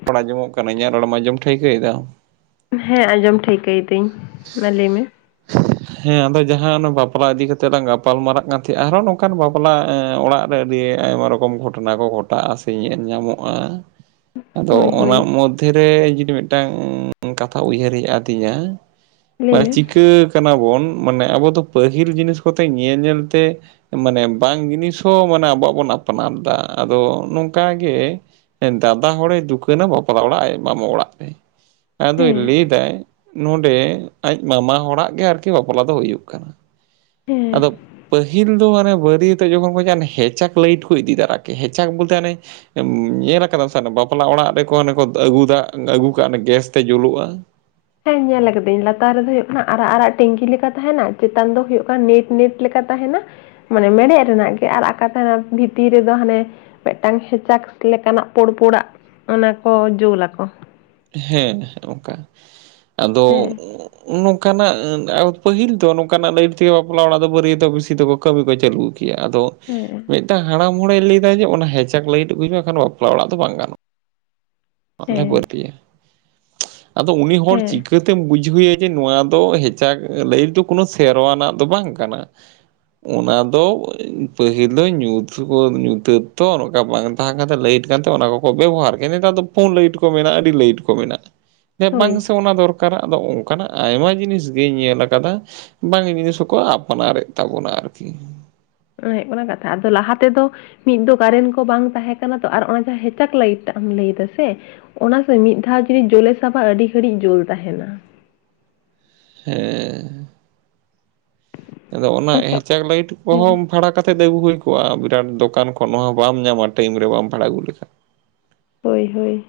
[unintelligible] ᱟᱸᱡᱚᱢᱚᱜ ᱠᱟᱱᱟ᱾ ᱤᱧᱟᱹᱜ ᱨᱚᱲᱮᱢ ᱟᱸᱡᱚᱢ ᱴᱷᱟᱹᱭᱠᱟᱹᱭ ᱫᱟ᱾ ᱦᱮᱸ ᱟᱸᱡᱚᱢ ᱴᱷᱟᱹᱭᱠᱟᱹᱭ ᱫᱟᱹᱧ, ᱢᱟ ᱞᱮᱭ ᱢᱮ? ᱦᱮᱸ ᱟᱫᱚ ᱡᱟᱦᱟᱸ ᱚᱱᱟ ᱵᱟᱯᱞᱟ ᱤᱫᱤ ᱠᱟᱛᱮᱜ ᱞᱟᱝ ᱜᱟᱯᱟᱞ ᱢᱟᱨᱟᱜ ᱠᱟᱱ ᱛᱟᱦᱮᱸᱜᱼᱟ ᱾ ᱟᱨᱦᱚᱸ ᱱᱚᱝᱠᱟᱱ ᱵᱟᱯᱞᱟ ᱮᱸ ᱚᱲᱟᱜᱼᱼ ᱟᱹᱰᱤ ᱟᱭᱢᱟ ᱨᱚᱠᱚᱢ ᱜᱷᱚᱴᱚᱱᱟ ᱠᱚ ᱜᱷᱚᱴᱟᱜᱼᱟ ᱥᱮ ᱧᱮᱞ ᱧᱟᱢᱚᱜᱼᱟ᱾ ᱟᱫᱚ ᱦᱳᱭ ᱚᱱᱟ ᱦᱳᱭ ᱢᱚᱫᱽᱫᱷᱮ ᱨᱮ ᱡᱩᱫᱤ ᱢᱤᱫᱴᱟᱝ ᱠᱟᱛᱷᱟ ᱩᱭᱦᱟᱹᱨ ᱦᱮᱡ ᱟᱹᱫᱤᱧᱟ᱾ ᱞᱟᱹᱭ ᱢᱟᱱᱮ ᱢᱮ ᱪᱤᱠᱟᱹ ᱠᱟᱱᱟ ᱵᱚᱱ᱾ ᱢᱟᱱᱮ ᱟᱵᱚ ᱫᱚ ᱯᱟᱹᱦᱤᱞ ᱡᱤᱱᱤᱥ ᱠᱚᱛᱮ ᱧᱮᱞ ᱧᱮᱞᱛᱮᱼᱼ ᱢᱟᱱᱮ ᱵᱟᱝ ᱡᱤᱱᱤᱥ ᱦᱚᱸ ᱢᱟᱱᱮ ᱟᱵᱚᱣᱟᱜ ᱵᱚᱱ ᱟᱯᱱᱟᱨᱫᱟ, ᱟᱫᱚ ᱱᱚᱝᱠᱟᱜᱮᱼᱼ ᱫᱟᱫᱟ ᱦᱚᱲᱮ ᱫᱩᱠᱟᱹᱱᱟ ᱵᱟᱯᱞᱟ ᱚᱲᱟᱜ ᱟᱡ ᱢᱟᱢᱚ ᱚᱲᱟᱜ ᱛᱮ᱾ ᱦᱮᱸ ᱟᱫᱚᱭ ᱞᱮᱭᱫᱟᱭ ᱱᱚᱸᱰᱮ ᱟᱡ ᱢᱟᱢᱟ ᱦᱚᱲᱟᱜ ᱜᱮ ᱟᱨᱠᱤ ᱵᱟᱯᱞᱟ ᱫᱚ ᱦᱩᱭᱩᱜ ᱠᱟᱱᱟ᱾ ᱦᱮᱸ ᱟᱫᱚ ᱯᱟᱹᱦᱤᱞ ᱫᱚ ᱢᱟᱱᱮ ᱵᱟᱹᱨᱤᱭᱟᱹᱛᱼᱼ ᱛᱮ ᱡᱚᱠᱷᱚᱱ ᱠᱚ [unintelligible] ᱚᱱᱮ ᱦᱮᱪᱟᱜ ᱞᱟᱹᱭᱤᱴ ᱠᱚ ᱤᱫᱤ ᱫᱟᱨᱟ ᱠᱮ ᱦᱮᱪᱟᱠ ᱵᱚᱞᱛᱮ ᱟᱱᱮᱼᱼ ᱧᱮᱞ ᱠᱟᱫᱟᱢ ᱥᱮ ᱦᱟᱱᱮ ᱵᱟᱯᱞᱟ ᱚᱲᱟᱜ ᱨᱮᱠᱚ ᱦᱟᱱᱮ ᱠᱚ ᱟᱹᱜᱩ ᱫᱟᱜ, ᱟᱹᱜᱩ ᱠᱟᱜ ᱚᱱᱮ ᱜᱮᱹᱥ ᱛᱮ ᱡᱳᱞᱳᱜᱼᱟ᱾ ᱦᱮᱸ ᱧᱮᱞ ᱠᱟᱹᱫᱟᱹᱧ᱾ ᱞᱟᱛᱟᱨ ᱨᱮᱫᱚ ᱦᱳᱭᱳᱜ ᱠᱟᱱᱟ ᱟᱨᱟᱜ ᱟᱨᱟᱜ ᱴᱮᱝᱠᱤ ᱞᱮᱠᱟ ᱛᱟᱦᱮᱱᱟ ᱾ᱪᱮᱛᱟᱱ ᱫᱚ ᱦᱳᱭᱳᱜ ᱠᱟᱱᱟ ᱱᱮᱴ ᱱᱮᱴ ᱞᱮᱠᱟ ᱛᱟᱦᱮᱱᱟ᱾ ᱢᱟᱱᱮ ᱢᱮᱲᱦᱮᱜ ᱨᱮᱱᱟᱜ ᱜᱮ ᱟᱨ ᱟᱠᱟ ᱛᱟᱦᱮᱱᱟ ᱵᱷᱤᱛᱤᱨ ᱨᱮᱫᱚ ᱦᱟᱱᱮᱼᱼ ᱢᱮᱜᱴᱟᱝ ᱦᱮᱪᱟᱠ ᱞᱮᱠᱟᱱᱟᱜ ᱯᱳᱲ ᱯᱳᱲᱟᱜ ᱚᱱᱟ ᱠᱚ ᱡᱳᱞ ᱟᱠᱚ᱾ ᱦᱮᱸ, ᱦᱮᱸ ᱚᱝᱠᱟ ᱾ ᱟᱫᱚ ᱦᱮᱸ [unintelligible] ᱚᱝᱠᱟᱱᱟ, ᱯᱟᱹᱦᱤᱞ ᱫᱚ ᱱᱚᱝᱠᱟᱱᱟᱜ ᱞᱟᱹᱭᱤᱴ ᱛᱮᱜᱮ ᱵᱟᱯᱞᱟ ᱚᱲᱟᱜ ᱫᱚ ᱵᱟᱹᱨᱭᱟᱹᱛᱚᱜ ᱵᱤᱥᱤ ᱛᱮᱠᱚ ᱠᱟᱹᱢᱤ ᱠᱚ ᱪᱟᱹᱞᱩ ᱠᱮᱭᱟ᱾ ᱟᱫᱚᱼᱼ ᱦᱮᱸ ᱢᱤᱜᱴᱟᱝ ᱦᱟᱲᱟᱢ ᱦᱚᱲᱮ ᱞᱟᱹᱭᱫᱟ ᱡᱮ, ᱚᱱᱟ ᱦᱮᱪᱟᱠ ᱞᱟᱹᱭᱤᱴ ᱟᱜᱩᱭ ᱢᱮ ᱵᱟᱠᱷᱟᱱ ᱵᱟᱯᱞᱟ ᱚᱲᱟᱜ ᱫᱚ ᱵᱟᱝ ᱜᱟᱱᱚᱜ᱾ ᱵᱟᱝᱞᱮ ᱦᱮᱸ ᱵᱟᱹᱲᱛᱤᱭᱟ, ᱟᱫᱚ ᱩᱱᱤ ᱦᱚᱲ ᱦᱮᱸ ᱪᱤᱠᱟ ᱪᱤᱠᱟᱹᱛᱮᱢ ᱵᱩᱡᱷᱟᱹᱣᱮᱭᱟ, ᱡᱮ ᱱᱚᱣᱟ ᱫᱚ ᱦᱮᱪᱟᱜ ᱞᱟᱹᱭᱤᱴ ᱫᱚ, ᱠᱳᱱᱳ ᱥᱮᱨᱣᱟᱱᱟᱜ ᱫᱚ ᱵᱟᱝ ᱠᱟᱱᱟ᱾ ᱚᱱᱟ ᱫᱚ ᱯᱟᱹᱦᱤᱞ ᱫᱚ, ᱧᱩᱛᱟᱛ ᱧᱩᱛᱟᱹᱛ ᱛᱚᱨ ᱚᱝᱠᱟ ᱵᱟᱝ, ᱛᱟᱦᱮᱸ ᱠᱟᱱᱛᱮ ᱞᱟᱹᱭᱤᱴ ᱠᱟᱛᱮᱜ ᱚᱱᱟ ᱠᱚᱠᱚ ᱵᱮᱵᱚᱦᱟᱨ ᱜᱮᱭᱟ, ᱱᱮᱛᱟᱨ ᱫᱚ ᱯᱳᱱ ᱞᱟᱹᱭᱤᱴ ᱠᱚ ᱢᱮᱱᱟᱜᱼᱟ ᱟᱹᱰᱤ ᱞᱟᱹᱭᱤᱴ᱾ ᱠᱚ ᱢᱮᱱᱟᱜᱼᱟ, ᱦᱳᱭ ᱵᱟᱝ ᱥᱮ ᱚᱱᱟ ᱫᱚᱨᱠᱟᱨᱟ ᱟᱫᱚ, ᱚᱝᱠᱟᱱᱟᱜ ᱟᱭᱢᱟ ᱡᱤᱱᱤᱥ ᱜᱤᱧ ᱧᱮᱞ ᱠᱟᱫᱟ᱾ ᱵᱟᱝ ᱡᱤᱱᱤᱥ ᱦᱚᱸᱠᱚ ᱟᱯᱱᱟᱨᱮᱫ ᱛᱟᱵᱚᱱᱟ ᱟᱨᱠᱤ᱾ ᱚᱱᱟ ᱦᱳᱭᱳᱜ ᱠᱟᱱᱟ ᱠᱟᱛᱷᱟ, ᱟᱫᱚ ᱞᱟᱦᱟ ᱛᱮᱫᱚ ᱢᱤᱫ ᱫᱚ ᱠᱟᱨᱮᱱ ᱠᱚ ᱵᱟᱝ ᱛᱟᱦᱮᱸ ᱠᱟᱱᱟ ᱛᱚ, ᱟᱨ ᱚᱱᱟ ᱡᱟᱦᱟᱸ ᱦᱮᱪᱟᱠ ᱞᱟᱭᱤᱴ ᱴᱟᱜ ᱮᱢ ᱞᱮᱭ ᱫᱟᱥᱮ ᱚᱱᱟ ᱥᱮ ᱢᱤᱫ ᱫᱷᱟᱣ ᱡᱩᱫᱤ ᱡᱳᱞᱮ ᱥᱟᱵᱟ, ᱟᱹᱰᱤ ᱜᱷᱟᱹᱲᱤᱡ ᱡᱳᱞ ᱛᱟᱦᱮᱱᱟ᱾ ᱦᱮᱸ, ᱟᱫᱚ ᱚᱱᱟ ᱟᱪᱪᱷᱟ ᱦᱮᱪᱟᱠ ᱞᱟᱭᱤᱴ ᱠᱚᱦᱚᱸᱢ ᱵᱷᱟᱲᱟ ᱠᱟᱛᱮᱫ ᱟᱹᱜᱩ ᱦᱩᱭ ᱠᱚᱜᱼᱟ, ᱵᱤᱨᱟᱴ ᱫᱚᱠᱟᱱ ᱠᱷᱚᱱ ᱱᱚᱣᱟ ᱵᱟᱢ ᱧᱟᱢᱟ, ᱴᱟᱭᱤᱢ ᱨᱮ ᱵᱟᱢ ᱵᱷᱟᱲᱟ ᱟᱹᱜᱩ ᱞᱮᱠᱷᱟᱱ᱾ ᱦᱳᱭ, ᱦᱳᱭ᱾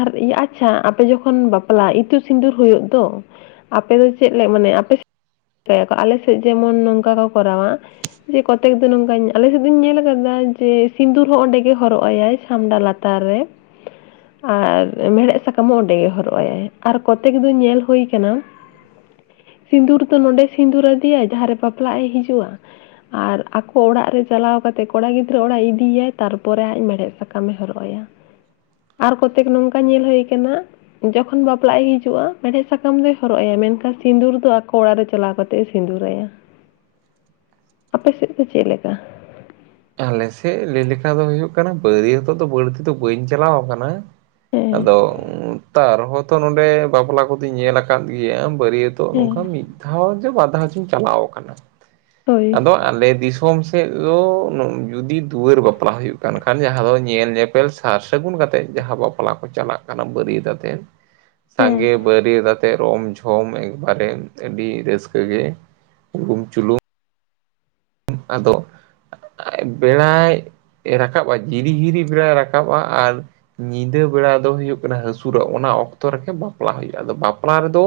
ᱟᱨ ᱤᱭᱟᱹ ᱟᱪᱪᱷᱟ ᱟᱯᱮ ᱡᱚᱠᱷᱚᱱ, ᱵᱟᱯᱞᱟ ᱤᱛᱩᱜ ᱥᱤᱸᱫᱩᱨ ᱦᱳᱭᱳᱜ ᱫᱚ᱾ ᱟᱯᱮ ᱫᱚ ᱪᱮᱜ ᱞᱮ, ᱢᱟᱱᱮ ᱟᱯᱮ ᱥᱮᱜ ᱪᱮᱜᱠᱟᱭᱟᱠᱚ, ᱟᱞᱮ ᱥᱮᱜ ᱡᱮᱢᱚᱱ ᱱᱚᱝᱠᱟ ᱠᱚ ᱠᱚᱨᱟᱣᱟ᱾ ᱡᱮ ᱠᱚᱛᱮᱠ ᱫᱚ ᱱᱚᱝᱠᱟᱧ, ᱟᱞᱮᱥᱮᱫ ᱫᱩᱧ ᱧᱮᱞ ᱠᱟᱫᱟ, ᱡᱮ ᱥᱤᱸᱫᱩᱨ ᱦᱚᱸ ᱚᱸᱰᱮ ᱜᱮ ᱦᱚᱨᱚᱜ ᱟᱭᱟᱭ᱾ ᱪᱷᱟᱢᱰᱟ ᱞᱟᱛᱟᱨ ᱨᱮ᱾ ᱟᱨ ᱢᱮᱲᱦᱮᱜ ᱥᱟᱠᱟᱢ ᱦᱚᱸ ᱚᱸᱰᱮ ᱜᱮ ᱦᱚᱨᱚᱜ ᱟᱭᱟᱭ, ᱟᱨ ᱠᱚᱛᱮᱠ ᱫᱚ ᱧᱮᱞ ᱦᱳᱭ ᱠᱟᱱᱟ᱾ [inaudible] [inaudible] ᱥᱤᱸᱫᱩᱨ ᱫᱚ ᱱᱚᱰᱮ ᱥᱤᱸᱫᱩᱨ ᱟᱫᱮᱭᱟ, ᱡᱟᱦᱟᱸᱨᱮ ᱵᱟᱯᱞᱟᱜ ᱮ ᱦᱤᱡᱩᱜᱼᱟ᱾ ᱟᱨ ᱟᱠᱚ ᱚᱲᱟᱜ ᱨᱮ ᱪᱟᱞᱟᱣ ᱠᱟᱛᱮᱫ, ᱠᱚᱲᱟ ᱜᱤᱫᱽᱨᱟᱹ ᱚᱲᱟᱜ ᱤᱫᱤᱭᱟᱭ, ᱛᱟᱨᱯᱚᱨᱮ ᱟᱡ ᱢᱮᱲᱦᱮᱫ ᱥᱟᱠᱟ ᱥᱟᱠᱟᱢ ᱮ ᱦᱚᱨᱚᱜ ᱟᱭᱟ, ᱟᱨ ᱠᱚᱛᱮᱠ ᱱᱚᱝᱠᱟ ᱧᱮᱞ ᱦᱳᱭ ᱠᱟᱱᱟ ᱡᱚᱠᱷᱚᱱ ᱵᱟᱯᱞᱟᱜ ᱮ ᱦᱤᱡᱩᱜᱼᱟ, ᱢᱮᱲᱦᱮᱫ ᱥᱟᱠᱟᱢ ᱫᱚᱭ ᱦᱚᱨᱚᱜᱭᱟ, ᱢᱮᱱᱠᱷᱟᱱ ᱥᱤᱸᱫᱩᱨ ᱫᱚ ᱟᱠᱚ ᱚᱲᱟᱜ ᱨᱮ ᱪᱟᱞᱟᱣ ᱠᱟᱛᱮ᱾ ᱛᱮ ᱥᱤᱸᱫᱩᱨ ᱟᱭᱟ᱾ [unintelligible] [inaudible] ᱟᱯᱮ ᱥᱮᱫ ᱫᱚ ᱪᱮᱫ ᱞᱮᱠᱟ? ᱟᱞᱮᱥᱮᱫ ᱞᱟᱹᱭ ᱞᱮᱠᱷᱟ ᱫᱚ ᱦᱳᱭᱳᱜ ᱠᱟᱱᱟ, ᱵᱟᱹᱨᱭᱚᱛᱚᱜ ᱫᱚ ᱵᱟᱹᱲᱛᱤ ᱫᱚ ᱵᱟᱹᱧ ᱪᱟᱞᱟᱣ ᱠᱟᱱᱟ᱾ ᱦᱮᱸ ᱟᱫᱚ ᱛᱟᱣ ᱨᱚᱦᱚᱸᱛᱚ ᱱᱚᱰᱮ, ᱵᱟᱯᱞᱟ ᱠᱚᱫᱚᱧ ᱧᱮᱞ ᱟᱠᱟᱫ ᱜᱮᱭᱟ ᱵᱟᱹᱨᱭᱟᱹᱛ ᱛᱚ ᱦᱮᱸ ᱱᱚᱝᱠᱟ ᱢᱤᱫ ᱫᱷᱟᱣ ᱡᱮ, ᱵᱟᱨ ᱫᱷᱟᱣ ᱪᱤᱧ ᱪᱟᱞᱟᱣ ᱠᱟᱱᱟ ᱦᱳᱭ ᱟᱫᱚ ᱟᱞᱮ ᱫᱤᱥᱚᱢ ᱥᱮᱫ ᱫᱚ ᱡᱩᱫᱤ ᱫᱩᱣᱟᱹᱨ ᱵᱟᱯᱞᱟ ᱦᱳᱭᱩᱜ ᱠᱟᱱ ᱠᱷᱟᱱ, ᱡᱟᱦᱟᱸ ᱫᱚ ᱧᱮᱞ ᱧᱮᱯᱮᱞ ᱥᱟᱨ ᱥᱟᱹᱜᱩᱱ ᱠᱟᱛᱮ ᱡᱟᱦᱟᱸ ᱵᱟᱯᱞᱟ, ᱠᱚ ᱪᱟᱞᱟᱜ ᱠᱟᱱᱟ ᱵᱟᱨᱤᱭᱟᱛ ᱟᱛᱮ, ᱦᱮᱸ ᱥᱟᱸᱜᱮ ᱵᱟᱨᱤᱭᱟᱹᱛ ᱟᱛᱮ ᱨᱚᱢ ᱡᱷᱚᱢ ᱮᱠᱵᱟᱨᱮ, ᱟᱹᱰᱤ ᱨᱟᱹᱥᱠᱟᱹ ᱜᱮ ᱦᱩᱞᱩᱢ ᱪᱩᱞᱩᱝ ᱟᱫᱚ ᱵᱮᱲᱟᱭ ᱨᱟᱠᱟᱵᱟ, ᱡᱤᱨᱤ ᱦᱤᱨᱤ ᱵᱮᱲᱟᱭ ᱨᱟᱠᱟᱵᱟ ᱟᱨ ᱧᱤᱫᱟᱹ ᱵᱮᱲᱟ ᱫᱚ ᱦᱳᱭᱩᱜ ᱠᱟᱱᱟ, ᱦᱟᱹᱥᱩᱨᱚᱜ ᱚᱱᱟ ᱚᱠᱛᱚ ᱨᱮᱜᱮ ᱵᱟᱯᱞᱟ ᱦᱳᱭᱳᱜᱼᱟ, ᱟᱫᱚ ᱵᱟᱯᱞᱟ ᱨᱮᱫᱚ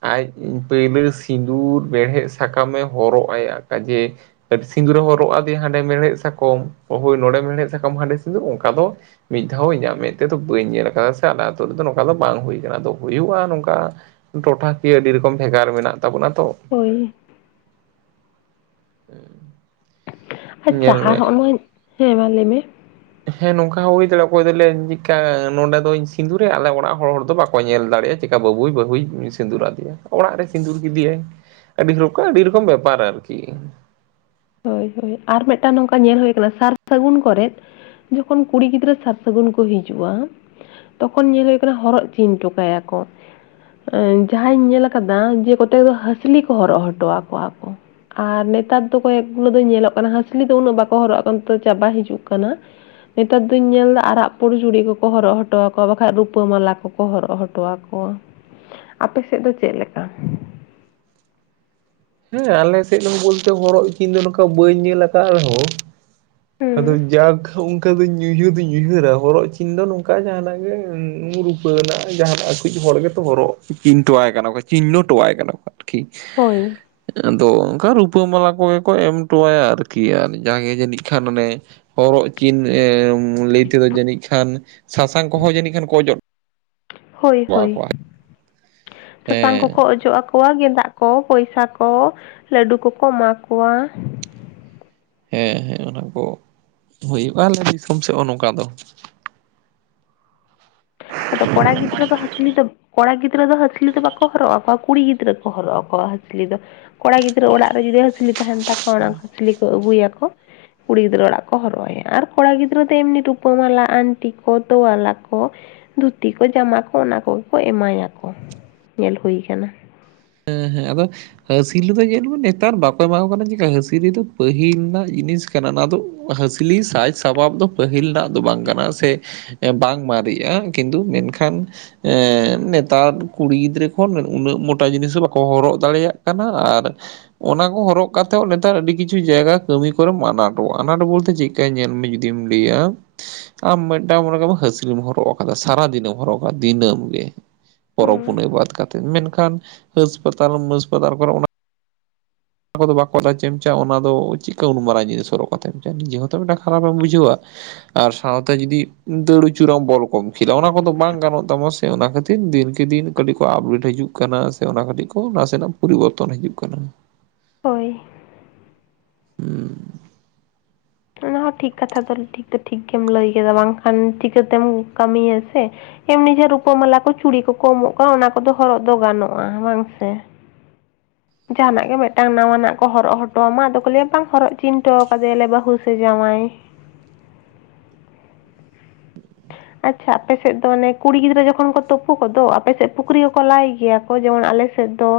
ᱟᱡ ᱯᱟᱹᱭᱞᱳ ᱥᱤᱸᱫᱩᱨ, ᱵᱮᱲᱦᱮᱫ ᱥᱟᱠᱟᱢᱮ ᱦᱚᱨᱚᱜ ᱟᱭᱟ, ᱠᱟᱡᱮ ᱥᱤᱸᱫᱩᱨ ᱨᱮᱦᱚᱸ ᱨᱚᱜ ᱟᱫᱮᱭᱟ ᱦᱟᱸᱰᱮ ᱢᱮᱲᱦᱮᱫ ᱥᱟᱠᱟᱠᱚᱢ, ᱦᱳᱭ ᱱᱚᱸᱰᱮ ᱢᱮᱲᱦᱮᱫ ᱥᱟᱠᱟᱢ ᱦᱟᱸᱰᱮ ᱥᱤᱸᱫᱩᱨ ᱚᱱᱠᱟ ᱫᱚ ᱢᱤᱫ ᱫᱷᱟᱣ ᱤᱧᱟᱹᱜ ᱢᱮᱫ ᱛᱮᱫᱚ ᱵᱟᱹᱧ ᱧᱮᱞ ᱠᱟᱫᱟ, ᱥᱮ ᱟᱞᱮ ᱟ ᱟᱹᱛᱩ ᱨᱮᱫᱚ ᱱᱚᱝᱠᱟ ᱫᱚ ᱵᱟᱝ ᱦᱳᱭ ᱠᱟᱱᱟ, ᱟᱫᱚ ᱦᱳᱭᱩᱜᱼᱟ ᱱᱚᱝᱠᱟ ᱴᱚᱴᱷᱟᱠᱤᱭᱟᱹ ᱟᱹᱰᱤ ᱨᱚᱠᱚᱢ, ᱵᱷᱮᱜᱟᱨ ᱢᱮᱱᱟᱜ ᱛᱟᱵᱚᱱᱟ ᱛᱚ᱾ ᱦᱳᱭ, [inaudible] [inaudible] ᱟᱪᱪᱷᱟ ᱧᱮᱞ ᱢᱮ ᱟᱨᱦᱚ, ᱱᱚᱣᱟ ᱦᱮᱸ ᱢᱟ ᱞᱟᱹᱭᱢᱮ? ᱦᱮᱸ ᱱᱚᱝᱠᱟ ᱦᱚᱸ ᱦᱳᱭ ᱫᱟᱲᱮᱼᱟ, ᱚᱠᱚᱭ ᱫᱚᱞᱮᱭᱟ ᱪᱮᱫᱠᱟ ᱱᱚᱸᱰᱮ ᱫᱚᱧ ᱥᱤᱸᱫᱩᱨ ᱟᱭᱟ, ᱟᱞᱮ ᱚᱲᱟᱜ ᱦᱚᱲ ᱫᱚ ᱵᱟᱠᱚ ᱠᱚ ᱧᱮᱞ ᱫᱟᱲᱮᱭᱟᱜᱼᱟ, ᱪᱮᱠᱟ ᱵᱟᱹᱵᱩᱭ ᱵᱟᱹᱦᱩᱭ ᱥᱤᱸᱫᱩᱨ ᱟᱫᱮᱭᱟ ᱚᱲᱟᱜ ᱨᱮ ᱥᱤᱸᱫᱩᱨ ᱠᱮᱫᱮᱭᱟᱭ᱾ ᱟᱹᱰᱤ [inaudible] ᱟᱹᱰᱤ ᱨᱚᱠᱚᱢ ᱵᱮᱯᱟᱨ ᱟᱨᱠᱤ᱾ ᱦᱳᱭ ᱦᱳᱭ ᱟᱨ ᱢᱤᱫᱴᱟᱝ ᱱᱚᱝᱠᱟ ᱧᱮᱞ ᱦᱳᱭ ᱟᱠᱟᱱᱟ ᱥᱟᱨ ᱥᱟᱹᱜᱩᱱ ᱠᱚᱨᱮ ᱡᱚᱠᱷᱚᱱ ᱠᱩᱲᱤ ᱜᱤᱫᱽᱨᱟᱹ ᱥᱟᱨ ᱥᱟᱹᱜᱩᱱ ᱠᱚ ᱦᱤᱡᱩᱜᱼᱟ᱾ ᱛᱚᱠᱷᱚᱱ ᱧᱮᱞ ᱦᱩᱭᱩᱜ ᱠᱟᱱᱟ ᱦᱚᱨᱚᱜ ᱪᱤᱱ ᱦᱚᱴᱚ ᱠᱟᱭᱟᱠᱚ᱾ ᱡᱟᱸᱦᱟᱸᱟᱧ ᱧᱮᱞ ᱟᱠᱟᱫᱟ ᱡᱮ ᱠᱚᱛᱮᱠ ᱫᱚ ᱦᱟᱹᱥᱞᱤ ᱠᱚ ᱦᱚᱨᱚᱜ ᱦᱚᱴᱚ ᱟᱠᱚᱣᱟ ᱠᱚ᱾ ᱟᱨ ᱱᱮᱛᱟᱨ ᱫᱚ ᱠᱚᱭᱮᱠ ᱜᱩᱞᱳ ᱫᱚ ᱧᱮᱞᱚᱜ ᱠᱟᱱᱟ ᱦᱟᱹᱥᱞᱤ ᱫᱚ ᱩᱱᱟᱹᱜ ᱵᱟᱠᱚ ᱦᱚᱨᱚᱜ ᱠᱟᱱ ᱪᱟᱵᱟ ᱦᱤᱡᱩᱜ ᱠᱟᱱᱟ᱾ ᱱᱮᱛᱟᱨ ᱫᱚᱧ ᱧᱮᱞ ᱮᱫᱟ ᱟᱨᱟᱜ ᱯᱩᱲ ᱡᱩᱲᱤ ᱠᱚᱠᱚ ᱦᱚᱨᱚᱜ ᱦᱚᱴᱚ ᱟᱠᱚᱣᱟ ᱵᱟᱠᱷᱟᱱ ᱨᱩᱯᱟᱹ ᱢᱟᱞᱟ ᱠᱚ᱾ ᱠᱚ ᱦᱚᱨᱚᱜ ᱦᱚᱴᱚ ᱟᱠᱚᱣᱟ, ᱟᱯᱮ ᱥᱮᱫ ᱫᱚ ᱪᱮᱫ ᱞᱮᱠᱟ? ᱦᱮᱸ ᱟᱞᱮ ᱥᱮᱫ ᱮᱢ ᱵᱚᱞᱛᱮ ᱦᱚᱨᱚᱜ ᱪᱤᱱ ᱫᱚ ᱱᱚᱝᱠᱟ ᱵᱟᱹᱧ ᱧᱮᱞ ᱟᱠᱟᱫ ᱨᱮᱦᱚᱸ ᱦᱩᱸ ᱟᱫᱚ ᱡᱟᱸᱠ [inaudible] ᱚᱱᱠᱟ ᱫᱚ ᱩᱭᱦᱟᱹᱨ ᱫᱩᱧ ᱩᱭᱦᱟᱹᱨᱟ ᱦᱚᱨᱚᱜ ᱪᱤᱱ ᱫᱚ ᱱᱚᱝᱠᱟ ᱡᱟᱦᱟᱱᱟᱜ ᱜᱮ ᱨᱩᱯᱟᱹᱱᱟᱜ ᱨᱮᱱᱟᱜ ᱡᱟᱦᱟᱱᱟᱜ ᱟᱠᱩᱭᱤᱡ ᱦᱚᱲᱜᱮ ᱦᱚᱨᱚ ᱪᱤᱱᱴᱚᱣᱟᱭ ᱠᱟᱱᱟ ᱠᱚ ᱪᱤᱱᱦᱚᱱ ᱦᱚᱴᱚᱣᱟᱭ ᱠᱟᱱᱟ ᱠᱚ ᱟᱨᱠᱤ᱾ ᱦᱳᱭ᱾ ᱟᱫᱚ ᱚᱱᱠᱟ ᱨᱩᱯᱟᱹ ᱢᱟᱞᱟ ᱠᱚᱜᱮ ᱠᱚ ᱮᱢ ᱦᱚᱴᱚᱣᱟᱭᱟ ᱟᱨᱠᱤ ᱡᱟᱜᱮ ᱡᱟᱹᱱᱤᱡ ᱠᱷᱟᱱ ᱚᱱᱮ ᱦᱚᱨᱚᱜ ᱪᱤᱱ ᱞᱟᱹᱭ ᱛᱮᱫᱚ ᱡᱟᱹᱱᱤᱡ ᱠᱷᱟᱱ ᱥᱟᱥᱟᱝ ᱠᱚᱦᱚᱸ ᱡᱟᱹᱱᱤᱡ ᱠᱷᱟᱱ ᱠᱚ ᱚᱡᱚᱜ ᱦᱳᱭ ᱦᱚᱴᱚ ᱦᱳᱭ, ᱟᱠᱚᱣᱟ ᱥᱟᱥᱟᱝ ᱦᱮᱸ ᱠᱚᱠᱚ ᱚᱡᱚᱜ ᱟᱠᱚ ᱠᱚᱣᱟ ᱜᱮᱸᱫᱟᱜ ᱠᱚ, ᱯᱚᱭᱥᱟ ᱠᱚ, ᱞᱟᱹᱰᱩ ᱠᱚ ᱠᱚ ᱮᱢᱟ ᱠᱚᱣᱟ᱾ ᱦᱮᱸ ᱦᱮᱸ ᱚᱱᱟ ᱠᱚ ᱦᱩᱭᱩᱜᱼᱟ ᱟᱞᱮ ᱫᱤᱥᱚᱢ ᱥᱮᱫ ᱦᱚᱸ ᱱᱚᱝᱠᱟ ᱫᱚ᱾ ᱟᱫᱚ ᱠᱚᱲᱟ ᱜᱤᱫᱽᱨᱟᱹ ᱫᱚ ᱦᱟᱥᱞᱤ ᱫᱚ ᱠᱚᱲᱟ ᱜᱤᱫᱽᱨᱟᱹ ᱫᱚ ᱦᱟᱹᱥᱞᱤ ᱫᱚ ᱵᱟᱠᱚ ᱦᱚᱨᱚᱜᱼᱟ ᱟᱠᱚᱣᱟ ᱠᱩᱲᱤ ᱜᱤᱫᱽᱨᱟᱹ ᱠᱚ ᱦᱚᱨᱚᱜ ᱟᱠᱚᱣᱟ ᱦᱟᱹᱥᱞᱤ ᱫᱚ᱾ ᱠᱚᱲᱟ ᱜᱤᱫᱽᱨᱟᱹ ᱚᱲᱟᱜ ᱨᱮ ᱡᱩᱫᱤ ᱦᱟᱹᱥᱞᱤ ᱛᱟᱦᱮᱱ ᱛᱟᱠᱚᱣᱟ ᱚᱱᱟ ᱦᱟᱹᱥᱞᱤ ᱠᱚ ᱟᱹᱜᱩᱭ ᱟᱠᱚ᱾ ᱠᱩᱲᱤ ᱜᱤᱫᱽᱨᱟᱹ ᱚᱲᱟᱜ ᱠᱚ ᱦᱚᱨᱚᱜᱟᱭᱟ ᱟᱨ ᱠᱚᱲᱟ ᱜᱤᱫᱽᱨᱟᱹ ᱫᱚ ᱮᱢᱱᱤ ᱨᱩᱯᱟᱹᱢᱟᱞᱟ, ᱟᱱᱴᱤ ᱠᱚ, ᱛᱚᱣᱟᱞᱟ ᱠᱚ ᱫᱷᱩᱛᱤ ᱠᱚ, ᱡᱟᱢᱟ ᱠᱚ ᱚᱱᱟ ᱠᱚᱜᱮ ᱠᱚ ᱮᱢᱟᱭᱟᱠᱚ ᱧᱮᱞ ᱦᱩᱭ ᱟᱠᱟᱱᱟ᱾ ᱦᱮᱸ ᱦᱮᱸ ᱟᱫᱚ᱾ ᱦᱟᱹᱥᱤᱞᱤ ᱫᱚ ᱧᱮᱞ ᱵᱚᱱ ᱱᱮᱛᱟᱨ ᱵᱟᱠᱚ ᱮᱢᱟ ᱠᱚ ᱠᱟᱱᱟ ᱪᱮᱠᱟ ᱦᱟᱹᱥᱤᱞᱤ ᱫᱚ ᱯᱟᱹᱦᱤᱞ ᱨᱮᱱᱟᱜ ᱡᱤᱱᱤᱥ ᱠᱟᱱᱟ ᱚᱱᱟ ᱫᱚ ᱦᱟᱹᱥᱞᱤ ᱥᱟᱡᱽ ᱥᱟᱯᱟᱵ ᱫᱚ ᱯᱟᱹᱦᱤᱞ ᱨᱮᱱᱟᱜ ᱫᱚ ᱵᱟᱝ ᱠᱟᱱᱟ ᱥᱮ ᱵᱟᱝ ᱢᱟᱨᱤᱜᱼᱟ ᱠᱤᱱᱛᱩ ᱢᱮᱱᱠᱷᱟᱱ ᱮᱸ ᱱᱮᱛᱟᱨ ᱠᱩᱲᱤ ᱜᱤᱫᱽᱨᱟᱹ ᱠᱷᱚᱱ ᱩᱱᱟᱹᱜ ᱢᱚ ᱴᱟ ᱡᱤᱱᱤᱥ ᱦᱚᱸ ᱵᱟᱠᱚ ᱦᱚᱨᱚᱜ ᱫᱟᱲᱮᱭᱟᱜ ᱠᱟᱱᱟ ᱟᱨ ᱚᱱᱟ ᱠᱚ ᱦᱚᱨᱚᱜ ᱠᱟᱛᱮᱫ ᱱᱮᱛᱟᱨ ᱟᱹᱰᱤ ᱠᱤᱪᱷᱩ ᱡᱟᱭᱜᱟ ᱠᱟᱹᱢᱤ ᱠᱚᱨᱮᱢ ᱟᱱᱟᱴᱚᱜᱼᱟ, ᱟᱱᱟᱴ ᱵᱚᱞᱛᱮ ᱪᱮᱜ [inaudible] ᱧᱮᱞ ᱢᱮ ᱡᱩᱫᱤᱢ ᱞᱟᱹᱭᱟ ᱟᱢ ᱢᱮᱫᱴᱟᱝ ᱢᱚᱱᱮ ᱠᱟᱜ ᱢᱮ ᱦᱟᱸᱥᱞᱤᱢ ᱦᱚᱨᱚᱜ ᱠᱟᱫᱟ ᱥᱟᱨᱟᱫᱤᱱᱮᱢ ᱦᱚᱨᱚᱜᱟ ᱫᱤᱱᱟᱹᱢ ᱜᱮ ᱯᱚᱨᱚᱵᱽ ᱯᱩᱱᱟᱹᱭ ᱵᱟᱫᱽ ᱠᱟᱛᱮᱫ ᱢᱮᱱᱠᱷᱟᱱ ᱦᱟᱹᱥᱯᱟᱛᱟᱞ ᱢᱟᱹᱥᱯᱟᱛᱟᱞ ᱠᱚᱨᱮ ᱚᱱᱟ ᱟᱠᱚ ᱫᱚ ᱵᱟᱠᱚ [inaudible] ᱚᱱᱟ ᱫᱚ ᱪᱮᱜᱠᱟ ᱩᱱᱢᱟᱝ ᱡᱤᱱᱤᱥ ᱦᱚᱨᱚᱜ ᱠᱟᱛᱮᱢ ᱪᱟᱜᱼᱟ, ᱱᱤᱡᱮ ᱦᱚᱸᱛᱚ ᱢᱮᱫᱴᱟᱜ ᱠᱷᱟᱨᱟᱯ ᱮᱢ ᱵᱩᱡᱷᱟᱹᱣᱟ᱾ ᱟᱨ ᱥᱟᱶᱛᱮ ᱡᱩᱫᱤ ᱫᱟᱹᱲ ᱩᱪᱩᱨᱟᱢ ᱵᱚᱞ ᱠᱚᱢ ᱠᱷᱮᱞᱟ ᱚᱱᱟ ᱠᱚᱫᱚ ᱵᱟᱝ ᱜᱟᱱᱚᱜ ᱛᱟᱢᱟ ᱥᱮ᱾ ᱮ ᱚᱱᱟ ᱠᱷᱟᱹᱛᱤᱨ ᱫᱤᱱᱠᱮ ᱫᱤᱱ ᱠᱟᱹᱴᱤᱡ ᱠᱚ ᱟᱯᱰᱮᱴ ᱦᱤᱡᱩᱜ ᱠᱟᱱᱟ᱾ ᱚᱱᱟ ᱠᱟᱹᱴᱤᱡ ᱠᱚ ᱱᱟᱥᱮᱱᱟᱜ ᱯᱚᱨᱤᱵᱚᱨᱛᱚᱱ ᱦᱤᱡᱩᱜ ᱠᱟᱱᱟ᱾ ᱦᱳᱭ᱾ [inaudible] ᱚᱱᱟ ᱦᱚᱸ ᱴᱷᱤᱠ ᱠᱟᱛᱷᱟ ᱫᱚ ᱴᱷᱤᱠ ᱫᱚ ᱴᱷᱤᱠ ᱜᱮᱢ ᱞᱟᱹᱭ ᱠᱟᱫᱟ ᱵᱟᱝᱠᱷᱟᱱ ᱪᱤᱠᱟᱹᱛᱮᱢ ᱠᱟᱹᱢᱤᱭᱟ ᱥᱮ᱾ ᱮᱢᱱᱤ ᱡᱮ ᱨᱩᱯᱟᱹ ᱢᱟᱞᱟ ᱠᱚ ᱪᱩᱲᱤ ᱠᱚᱠᱚ ᱮᱢᱚᱜ ᱠᱟᱱᱟ ᱚᱱᱟ ᱠᱚᱫᱚ ᱦᱚᱨᱚᱜ ᱫᱚ ᱜᱟᱱᱚᱜᱼᱟ ᱵᱟᱝ ᱥᱮ᱾ ᱡᱟᱸᱦᱟᱱᱟᱜ ᱜᱮ ᱢᱮᱫᱴᱟᱝ ᱱᱟᱣᱟᱱᱟᱜ ᱠᱚ ᱦᱚᱨᱚᱜ ᱦᱚᱴᱚᱣᱟᱢᱟ ᱟᱫᱚ ᱠᱚ ᱞᱟᱹᱭᱟ ᱵᱟᱝ ᱦᱚᱨᱚᱜ ᱪᱤᱱ ᱦᱚᱴᱚ ᱠᱟᱫᱮᱭᱟᱞᱮ ᱵᱟᱹᱦᱩ ᱥᱮ ᱡᱟᱸᱶᱟᱭ᱾ ᱟᱪᱪᱷᱟ ᱟᱯᱮ ᱥᱮᱫ ᱫᱚ ᱚᱱᱮ ᱠᱩᱲᱤ ᱜᱤᱫᱽᱨᱟᱹ ᱡᱚᱠᱷᱚᱱ ᱠᱚ ᱛᱳᱯᱳ ᱠᱚᱫᱚ ᱟᱯᱮ ᱥᱮᱫ ᱯᱩᱠᱷᱨᱤ ᱠᱚᱠᱚ ᱞᱟᱭ ᱜᱮᱭᱟ ᱠᱚ ᱡᱮᱢᱚᱱ ᱟᱞᱮ ᱥᱮᱫ ᱫᱚ